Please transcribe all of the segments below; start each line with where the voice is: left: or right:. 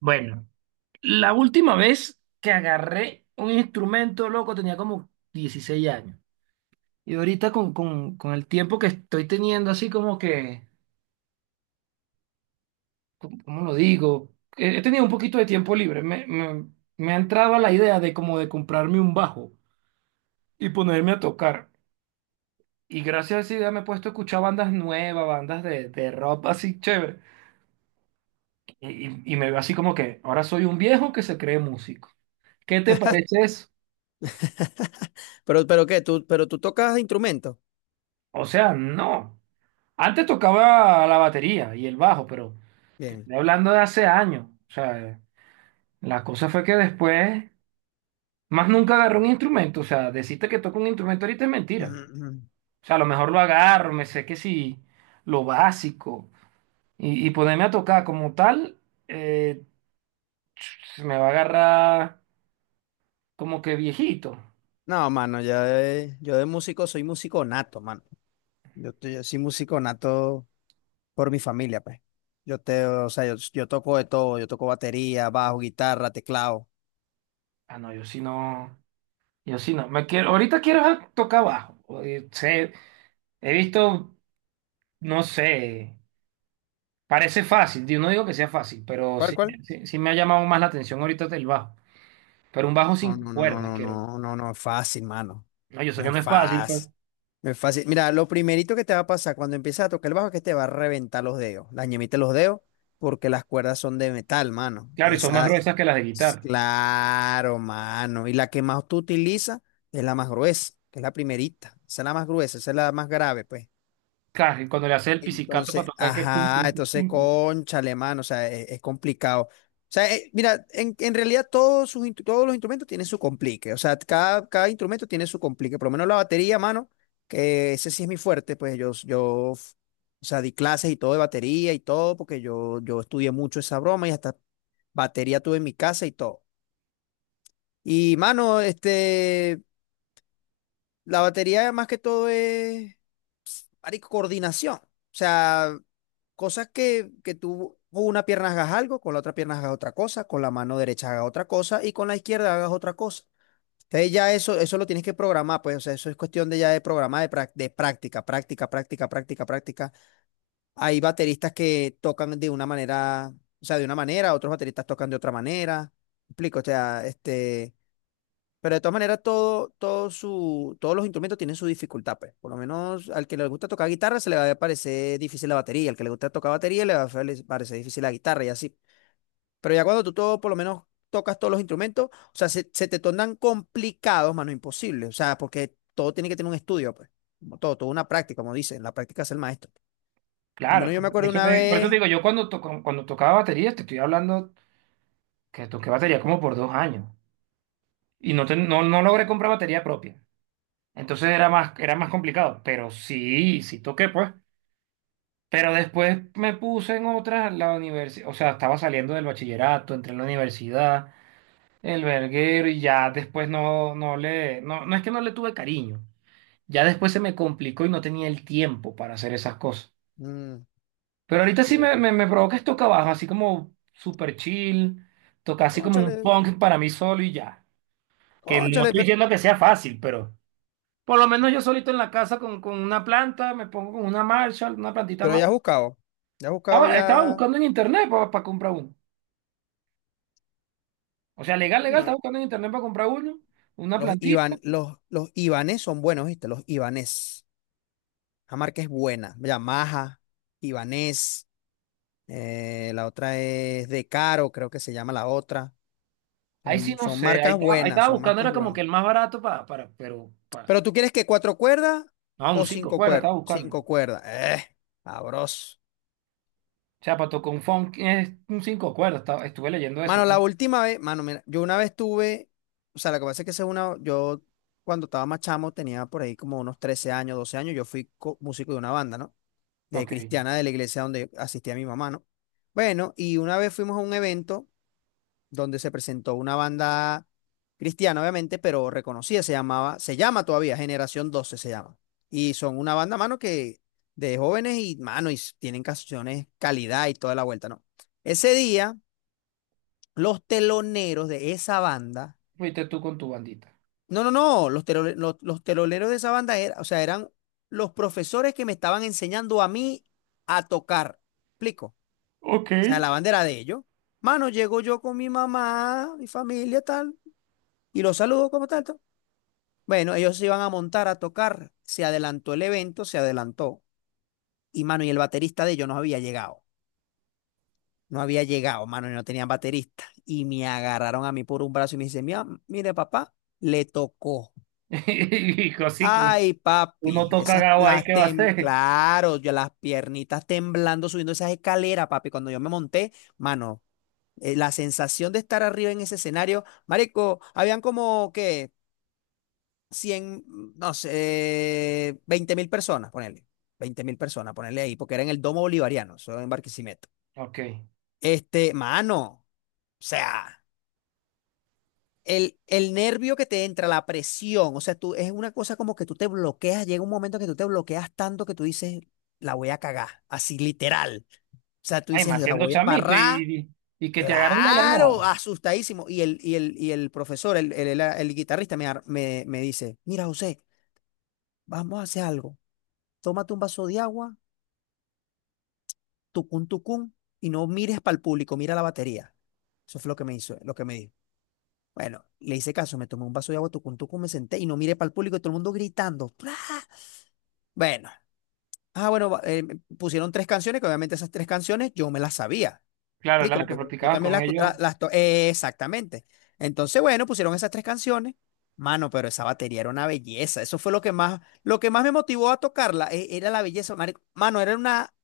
right: Bueno, la última vez que agarré un instrumento, loco, tenía como 16 años. Y ahorita con el tiempo que estoy teniendo, así como que, ¿cómo lo digo? He tenido un poquito de tiempo libre. Me ha entrado la idea de como de comprarme un bajo y ponerme a tocar. Y gracias a esa idea me he puesto a escuchar bandas nuevas, bandas de rock así chévere. Y me veo así como que ahora soy un viejo que se cree músico. ¿Qué te parece eso?
left: Pero tú tocas instrumentos.
right: O sea, no. Antes tocaba la batería y el bajo, pero te
left: Bien.
right: estoy hablando de hace años. O sea, la cosa fue que después, más nunca agarré un instrumento. O sea, decirte que toco un instrumento ahorita es
left: Mm,
right: mentira.
left: mm.
right: O sea, a lo mejor lo agarro, me sé que sí, lo básico. Y ponerme a tocar como tal, eh, se me va a agarrar como que viejito.
left: No, mano, yo de músico soy músico nato, mano. Yo soy músico nato por mi familia, pues. O sea, yo toco de todo, yo toco batería, bajo, guitarra, teclado.
right: Ah, no, yo sí no, yo sí no. Me quiero, ahorita quiero tocar bajo. He visto, no sé. Parece fácil, yo no digo que sea fácil, pero
left: ¿Cuál,
right: sí,
left: cuál?
right: sí, sí me ha llamado más la atención ahorita el bajo. Pero un bajo sin
left: No, no, no, no,
right: cuerdas,
left: no,
right: quiero.
left: no, no, no es fácil, mano.
right: No, yo sé
left: No
right: que
left: es
right: no es fácil, pero
left: fácil. No es fácil. Mira, lo primerito que te va a pasar cuando empiezas a tocar el bajo es que te va a reventar los dedos, la ñemita de los dedos, porque las cuerdas son de metal, mano.
right: claro, y son más gruesas que las de guitarra.
left: Claro, mano. Y la que más tú utilizas es la más gruesa, que es la primerita. Esa es la más gruesa, esa es la más grave, pues.
right: Claro, y cuando le haces el pizzicato para
left: Entonces,
right: tocar que pum,
left: ajá,
right: pum, pum,
left: entonces,
right: pum, pum.
left: cónchale, mano, o sea, es complicado. O sea, mira, en realidad todos los instrumentos tienen su complique, o sea, cada instrumento tiene su complique, por lo menos la batería, mano, que ese sí es mi fuerte, pues o sea, di clases y todo de batería y todo, porque yo estudié mucho esa broma y hasta batería tuve en mi casa y todo. Y, mano, este, la batería más que todo es, marico, coordinación. O sea, cosas que tú con una pierna hagas algo, con la otra pierna hagas otra cosa, con la mano derecha hagas otra cosa y con la izquierda hagas otra cosa. Entonces ya eso lo tienes que programar, pues, o sea, eso es cuestión de ya de programar, de práctica, práctica, práctica, práctica, práctica. Hay bateristas que tocan de una manera, o sea, de una manera, otros bateristas tocan de otra manera. ¿Me explico? O sea, este. Pero de todas maneras, todos los instrumentos tienen su dificultad, pues. Por lo menos al que le gusta tocar guitarra se le va a parecer difícil la batería, al que le gusta tocar batería le va a parecer difícil la guitarra y así. Pero ya cuando tú todo, por lo menos tocas todos los instrumentos, o sea, se te tornan complicados, mano, imposible. O sea, porque todo tiene que tener un estudio, pues. Como todo, toda una práctica, como dicen, la práctica es el maestro. Por lo
right: Claro,
left: menos yo me
right: por
left: acuerdo
right: eso
left: una
right: te, por eso te
left: vez.
right: digo, cuando tocaba batería, te estoy hablando que toqué batería como por 2 años y no logré comprar batería propia. Entonces era más complicado, pero sí, sí toqué, pues. Pero después me puse en otras, la universidad, o sea, estaba saliendo del bachillerato, entré en la universidad, el verguero y ya después no, no le, no, no es que no le tuve cariño, ya después se me complicó y no tenía el tiempo para hacer esas cosas.
left: mm,
right: Pero ahorita
left: sí,
right: sí me, me, me provoca es toca baja, así como super chill, toca así como un
left: cónchale,
right: punk para mí solo y ya. Que no
left: cónchale,
right: estoy
left: pero,
right: diciendo que sea fácil, pero por lo menos yo solito en la casa con una planta, me pongo con una Marshall, una plantita
left: pero
right: más.
left: ya has buscado, ya has buscado
right: Estaba
left: ya.
right: buscando en internet para comprar uno. O sea, legal, legal,
left: Coño,
right: estaba buscando en internet para comprar uno, una
left: Los
right: plantita.
left: Ivan, los, los Ibanés son buenos, ¿viste? Los Ibanés. La marca es buena. Ya Maja, Ibanés. La otra es De Caro, creo que se llama la otra.
right: Ahí sí
left: Son,
right: no
left: son
right: sé, ahí
left: marcas
right: estaba, ahí
left: buenas,
right: estaba
left: son
right: buscando,
left: marcas
right: era como que
left: buenas.
right: el más barato para,
left: Pero tú quieres que cuatro cuerdas
right: no, un
left: o
right: cinco
left: cinco
right: cuerdas
left: cuerdas.
right: estaba buscando.
left: Cinco
right: O
left: cuerdas. Sabroso.
right: sea, para tocar un funk es un cinco cuerdas, estuve leyendo eso,
left: Mano, la
right: ¿no?
left: última vez, mano, mira, yo una vez tuve, o sea, lo que pasa es que esa es una, yo cuando estaba más chamo tenía por ahí como unos 13 años, 12 años, yo fui músico de una banda, ¿no? De
right: Ok,
left: cristiana de la iglesia donde asistía mi mamá, ¿no? Bueno, y una vez fuimos a un evento donde se presentó una banda cristiana, obviamente, pero reconocida, se llamaba, se llama todavía Generación 12 se llama. Y son una banda, mano, que de jóvenes y, mano, tienen canciones calidad y toda la vuelta, ¿no? Ese día, los teloneros de esa banda.
right: fuiste tú con tu bandita.
left: No, no, no, los teloneros de esa banda era, o sea, eran los profesores que me estaban enseñando a mí a tocar. ¿Explico?
right: Ok.
left: Sea, la bandera de ellos. Mano, llego yo con mi mamá, mi familia, tal, y los saludo como tanto. Bueno, ellos se iban a montar a tocar, se adelantó el evento, se adelantó. Y mano, y el baterista de ellos no había llegado. No había llegado, mano, y no tenían baterista. Y me agarraron a mí por un brazo y me dicen, mira, mire, papá, le tocó.
right: Y así, que
left: Ay,
right: uno
left: papi,
right: toca
left: esas
right: gao ahí,
left: las
right: ¿qué va a hacer?
left: claro, yo las piernitas temblando subiendo esas escaleras, papi. Cuando yo me monté, mano, la sensación de estar arriba en ese escenario, marico, habían como que 100, no sé, 20.000 personas, ponele, 20.000 personas, ponele ahí, porque era en el Domo Bolivariano, eso en Barquisimeto.
right: Ok.
left: Este, mano, o sea, el nervio que te entra, la presión, o sea, tú, es una cosa como que tú te bloqueas, llega un momento que tú te bloqueas tanto que tú dices, la voy a cagar, así literal. O sea, tú
right: Ay,
left: dices,
right: más
left: la
right: siendo
left: voy a
right: chamito
left: embarrar.
right: y que te agarran de la nada.
left: Claro, asustadísimo. Y el profesor, el guitarrista, me dice, mira, José, vamos a hacer algo. Tómate un vaso de agua, tucún, tucún, y no mires para el público, mira la batería. Eso fue lo que me hizo, lo que me dijo. Bueno, le hice caso, me tomé un vaso de agua, tucún, tucún, me senté y no miré para el público y todo el mundo gritando. ¡Pra! Bueno, ah, pusieron tres canciones, que obviamente esas tres canciones yo me las sabía.
right: Claro, era
left: Explico,
right: lo que
left: porque yo
right: practicabas
left: también
right: con
left: las, escu-
right: ellos.
left: la- las to- exactamente. Entonces, bueno, pusieron esas tres canciones. Mano, pero esa batería era una belleza. Eso fue lo que más me motivó a tocarla, era la belleza. Marico. Mano, era una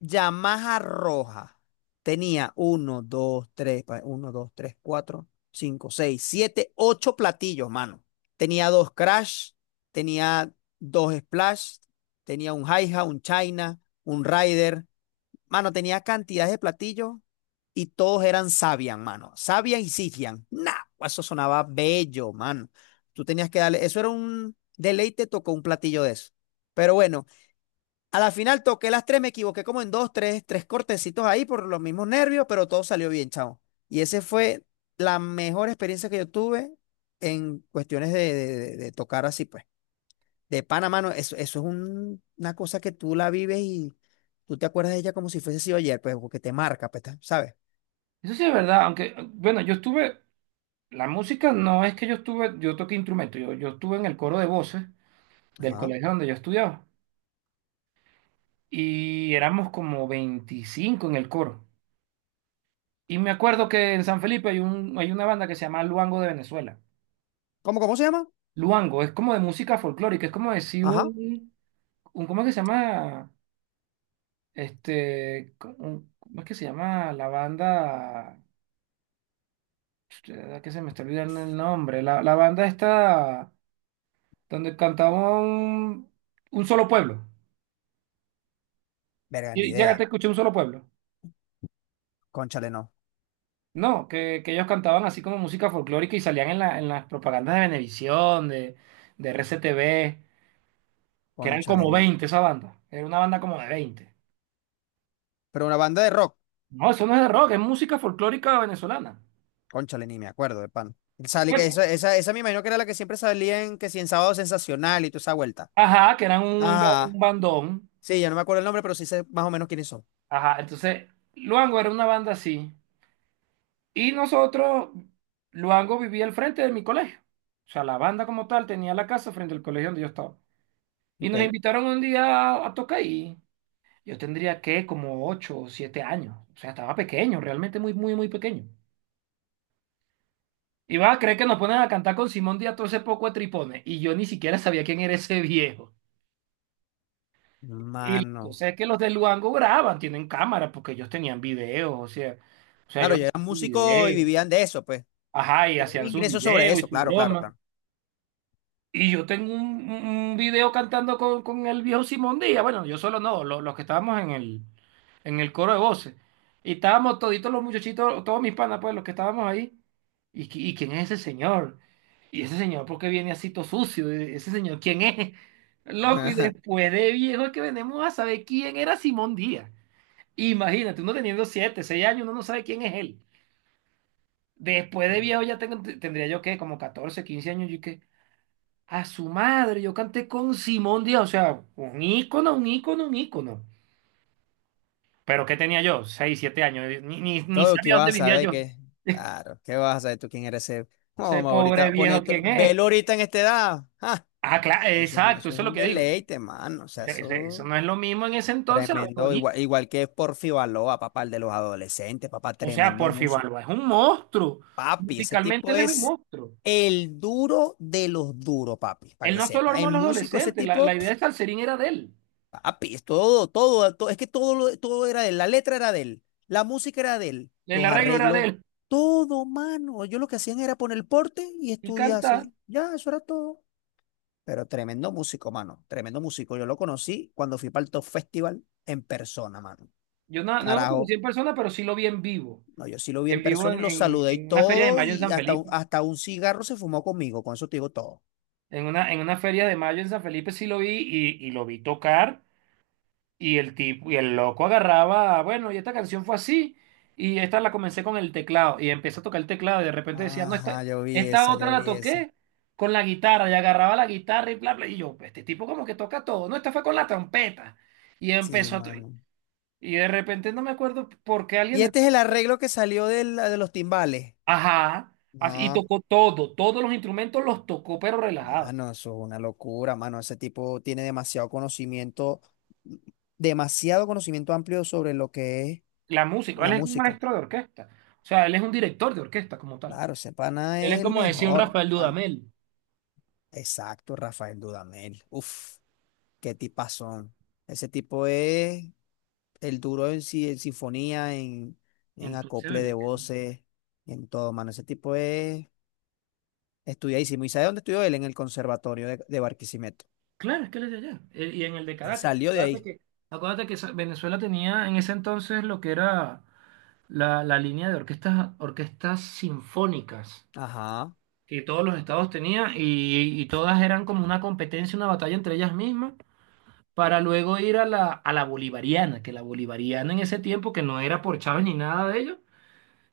left: Yamaha roja. Tenía uno, dos, tres, cuatro, cinco, seis, siete, ocho platillos, mano. Tenía dos crash, tenía dos splash, tenía un hi-hat, un China, un rider. Mano, tenía cantidades de platillos y todos eran Sabian, mano. Sabian y Sifian. Nah, eso sonaba bello, mano. Tú tenías que darle, eso era un deleite, tocó un platillo de eso. Pero bueno, a la final toqué las tres, me equivoqué como en dos, tres cortecitos ahí por los mismos nervios, pero todo salió bien, chao. Y esa fue la mejor experiencia que yo tuve en cuestiones de, de tocar así, pues. De Panamá, no, eso es una cosa que tú la vives y tú te acuerdas de ella como si fuese sido ayer, pues, porque te marca, pues, ¿sabes?
right: Eso sí es verdad, aunque, bueno, yo estuve la música no es que yo estuve, yo toqué instrumento, yo estuve en el coro de voces del
left: Ajá.
right: colegio donde yo estudiaba y éramos como 25 en el coro. Y me acuerdo que en San Felipe hay una banda que se llama Luango de Venezuela.
left: ¿Cómo se llama?
right: Luango es como de música folclórica, es como decir
left: Ajá.
right: un ¿cómo es que se llama? ¿Cómo es que se llama la banda? Que se me está olvidando el nombre. La banda está donde cantaba un solo pueblo.
left: Verga, ni
right: Y llegaste a
left: idea.
right: escuchar un solo pueblo.
left: Cónchale, no.
right: No, que ellos cantaban así como música folclórica y salían en las propagandas de Venevisión, de RCTV, que eran
left: Cónchale,
right: como
left: ni.
right: 20 esa banda. Era una banda como de 20.
left: Pero una banda de rock.
right: No, eso no es de rock, es música folclórica venezolana.
left: Cónchale, ni me acuerdo de pan. Salí, que
right: Bueno,
left: esa me imagino que era la que siempre salía en que si en Sábado Sensacional y toda esa vuelta.
right: ajá, que eran un
left: Ajá.
right: bandón.
left: Sí, ya no me acuerdo el nombre, pero sí sé más o menos quiénes son.
right: Ajá, entonces Luango era una banda así. Y nosotros, Luango vivía al frente de mi colegio. O sea, la banda como tal tenía la casa frente al colegio donde yo estaba. Y nos
left: Ok.
right: invitaron un día a tocar ahí. Yo tendría que como 8 o 7 años. O sea, estaba pequeño, realmente muy, muy, muy pequeño. Y vas a creer que nos ponen a cantar con Simón Díaz todo ese poco de tripones. Y yo ni siquiera sabía quién era ese viejo. Y la
left: Mano.
right: cosa es que los de Luango graban, tienen cámara, porque ellos tenían videos, o sea,
left: Claro,
right: ellos
left: yo era
right: hacían sus
left: músico y
right: videos.
left: vivían de eso, pues.
right: Ajá, y
left: Tenía un
right: hacían sus
left: ingreso sobre
right: videos
left: eso,
right: y su
left: claro, claro,
right: broma.
left: claro.
right: Y yo tengo un video cantando con el viejo Simón Díaz. Bueno, yo solo no, los, que estábamos en el coro de voces. Y estábamos toditos los muchachitos, todos mis panas, pues, los que estábamos ahí. ¿Y quién es ese señor? ¿Y ese señor por qué viene así todo sucio? ¿Ese señor quién es? Loco, y después de viejo es que venimos a saber quién era Simón Díaz. Imagínate, uno teniendo 7, 6 años, uno no sabe quién es él. Después de viejo ya tendría yo, ¿qué? Como 14, 15 años, ¿y qué? A su madre, yo canté con Simón Díaz, o sea, un ícono, un ícono, un ícono. Pero ¿qué tenía yo? 6, 7 años, ni
left: Todo que
right: sabía
left: vas
right: dónde
left: a
right: vivía
left: saber
right: yo.
left: que, claro, ¿qué vas a saber tú quién eres ese? No,
right: Ese
left: mamá,
right: pobre
left: ahorita,
right: viejo,
left: pone,
right: ¿quién es?
left: velo ahorita en esta edad. Ah,
right: Ah, claro,
left: pues Eso,
right: exacto,
left: eso es
right: eso es lo
left: un
right: que digo.
left: deleite, mano. O
right: O
left: sea,
right: sea, eso
left: eso
right: no es lo mismo en ese entonces, lo mejor
left: tremendo. Igual,
right: ahorita.
left: igual que Porfi Baloa, papá, el de los adolescentes, papá,
right: O sea,
left: tremendo
right: Porfi
left: músico.
right: Balba es un monstruo.
left: Papi, ese
right: Musicalmente
left: tipo
right: él es un
left: es
right: monstruo.
left: el duro de los duros, papi, para
right: Él
left: que
right: no solo
left: sepa.
right: armó a
left: En
right: los
left: músico, ese
right: adolescentes, la
left: tipo.
right: idea de Salserín era de él.
left: Papi, es todo, todo, todo, es que todo, todo era de él, la letra era de él, la música era de él,
right: El
left: los
right: arreglo era de
left: arreglos,
right: él.
left: todo, mano. Yo lo que hacían era poner el porte y
right: Y canta,
left: estudiarse. Ya, eso era todo. Pero tremendo músico, mano, tremendo músico. Yo lo conocí cuando fui para el Top Festival en persona, mano.
right: yo no lo
left: Carajo,
right: conocí en persona, pero sí lo vi en vivo.
left: no, yo sí lo vi en
right: En vivo
left: persona y
right: en,
left: lo
right: en-
left: saludé y
right: en una feria de
left: todo,
right: mayo en
left: y
right: San
left: hasta, un-
right: Felipe.
left: hasta un cigarro se fumó conmigo, con eso te digo todo.
right: En una feria de mayo en San Felipe sí lo vi y lo vi tocar y el tipo y el loco agarraba, bueno, y esta canción fue así y esta la comencé con el teclado y empecé a tocar el teclado y de repente decía, no, esta,
left: Ajá, yo vi
right: esta
left: esa,
right: otra
left: yo
right: la
left: vi esa.
right: toqué con la guitarra y agarraba la guitarra y bla, bla, y yo, este tipo como que toca todo, no, esta fue con la trompeta y
left: Sí,
right: empezó a…
left: mano.
right: Y de repente no me acuerdo por qué alguien
left: Y
right: del…
left: este es el arreglo que salió de los timbales.
right: Y
left: No,
right: tocó todo, todos los instrumentos los tocó pero relajado.
left: mano, eso es una locura, mano. Ese tipo tiene demasiado conocimiento amplio sobre lo que es
right: La música,
left: la
right: él es un
left: música.
right: maestro de orquesta, o sea, él es un director de orquesta como tal.
left: Claro, ese pana
right: Él es
left: es el
right: como decía un
left: mejor,
right: Rafael
left: mano.
right: Dudamel.
left: Exacto, Rafael Dudamel. Uf, qué tipazón. Ese tipo es el duro en, si- en sinfonía, en
right: Entonces,
left: acople de voces, en todo, mano. Ese tipo es estudiadísimo. ¿Y sabe dónde estudió él? En el conservatorio de Barquisimeto.
right: claro, es que él es de allá, y en el de
left: Él
right: Caracas.
left: salió de
right: Acuérdate
left: ahí.
right: que, acuérdate que Venezuela tenía en ese entonces lo que era la línea de orquestas, orquestas sinfónicas
left: Ajá.
right: que todos los estados tenían y todas eran como una competencia, una batalla entre ellas mismas. Para luego ir a la bolivariana, que la bolivariana en ese tiempo, que no era por Chávez ni nada de ello,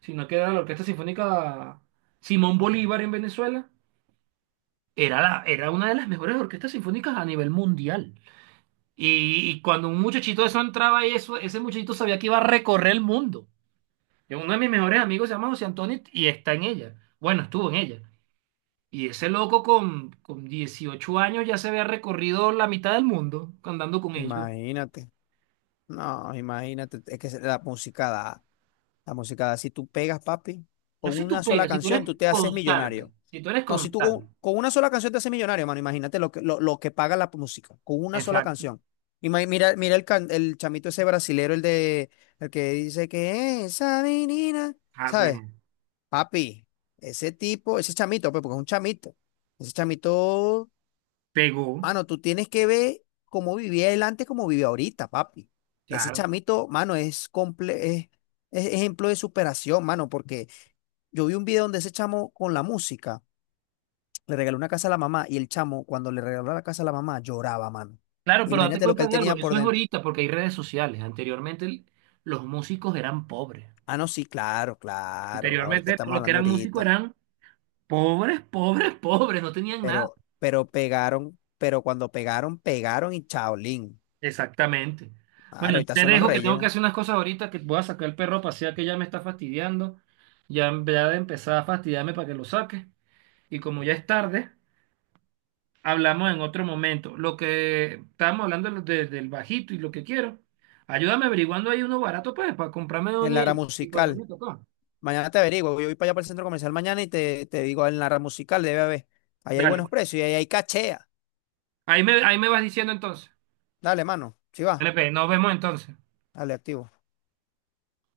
right: sino que era la Orquesta Sinfónica Simón Bolívar en Venezuela. Era una de las mejores orquestas sinfónicas a nivel mundial. Y cuando un muchachito de eso entraba ahí, eso, ese muchachito sabía que iba a recorrer el mundo. Y uno de mis mejores amigos se llama José Antonio y está en ella. Bueno, estuvo en ella. Y ese loco con 18 años ya se había recorrido la mitad del mundo andando con ellos.
left: Imagínate, no, imagínate, es que la música da, si tú pegas, papi,
right: No
left: con
right: sé si tú
left: una sola
right: pegas, si tú eres
left: canción tú te haces
right: constante,
left: millonario.
right: si tú eres
left: No, si tú
right: constante.
left: con una sola canción te haces millonario, mano, imagínate lo que, lo que paga la música, con una sola
right: Exacto.
left: canción. Mira el chamito ese brasilero, el que dice que esa menina,
right: Ah, pues,
left: ¿sabes? Papi, ese tipo, ese chamito, pues, porque es un chamito, ese chamito.
right: pegó,
left: Mano, tú tienes que ver cómo vivía él antes, cómo vive ahorita, papi. Ese
right: claro.
left: chamito, mano, es, es ejemplo de superación, mano, porque yo vi un video donde ese chamo con la música le regaló una casa a la mamá y el chamo, cuando le regaló la casa a la mamá, lloraba, mano.
right: Claro, pero date
left: Imagínate lo que
right: cuenta
left: él
right: de algo,
left: tenía por
right: eso es
left: dentro.
right: ahorita porque hay redes sociales. Anteriormente los músicos eran pobres.
left: Ah, no, sí, claro, claro. Ahorita
right: Anteriormente
left: estamos
right: los que
left: hablando
right: eran músicos
left: ahorita.
right: eran pobres, pobres, pobres, no tenían nada.
left: Pero pegaron, pero cuando pegaron, pegaron y chaolín.
right: Exactamente.
left: Claro,
right: Bueno,
left: ahorita
right: te
left: son los
right: dejo que
left: reyes,
right: tengo que
left: ¿no?
right: hacer unas cosas ahorita, que voy a sacar el perro a pasear que ya me está fastidiando. Ya, ya de empezar a fastidiarme para que lo saque. Y como ya es tarde, hablamos en otro momento. Lo que estábamos hablando del bajito y lo que quiero. Ayúdame averiguando ahí uno barato pues, para comprarme
left: En
right: uno
left: la era
right: y
left: musical.
right: ponerme a tocar.
left: Mañana te averiguo. Yo voy para allá para el centro comercial mañana y te digo en la rama musical, debe haber. Ahí hay
right: Dale.
left: buenos
right: Bueno.
left: precios y ahí hay cachea.
right: Ahí me vas diciendo entonces.
left: Dale, mano. Si va.
right: LP nos vemos entonces.
left: Dale, activo.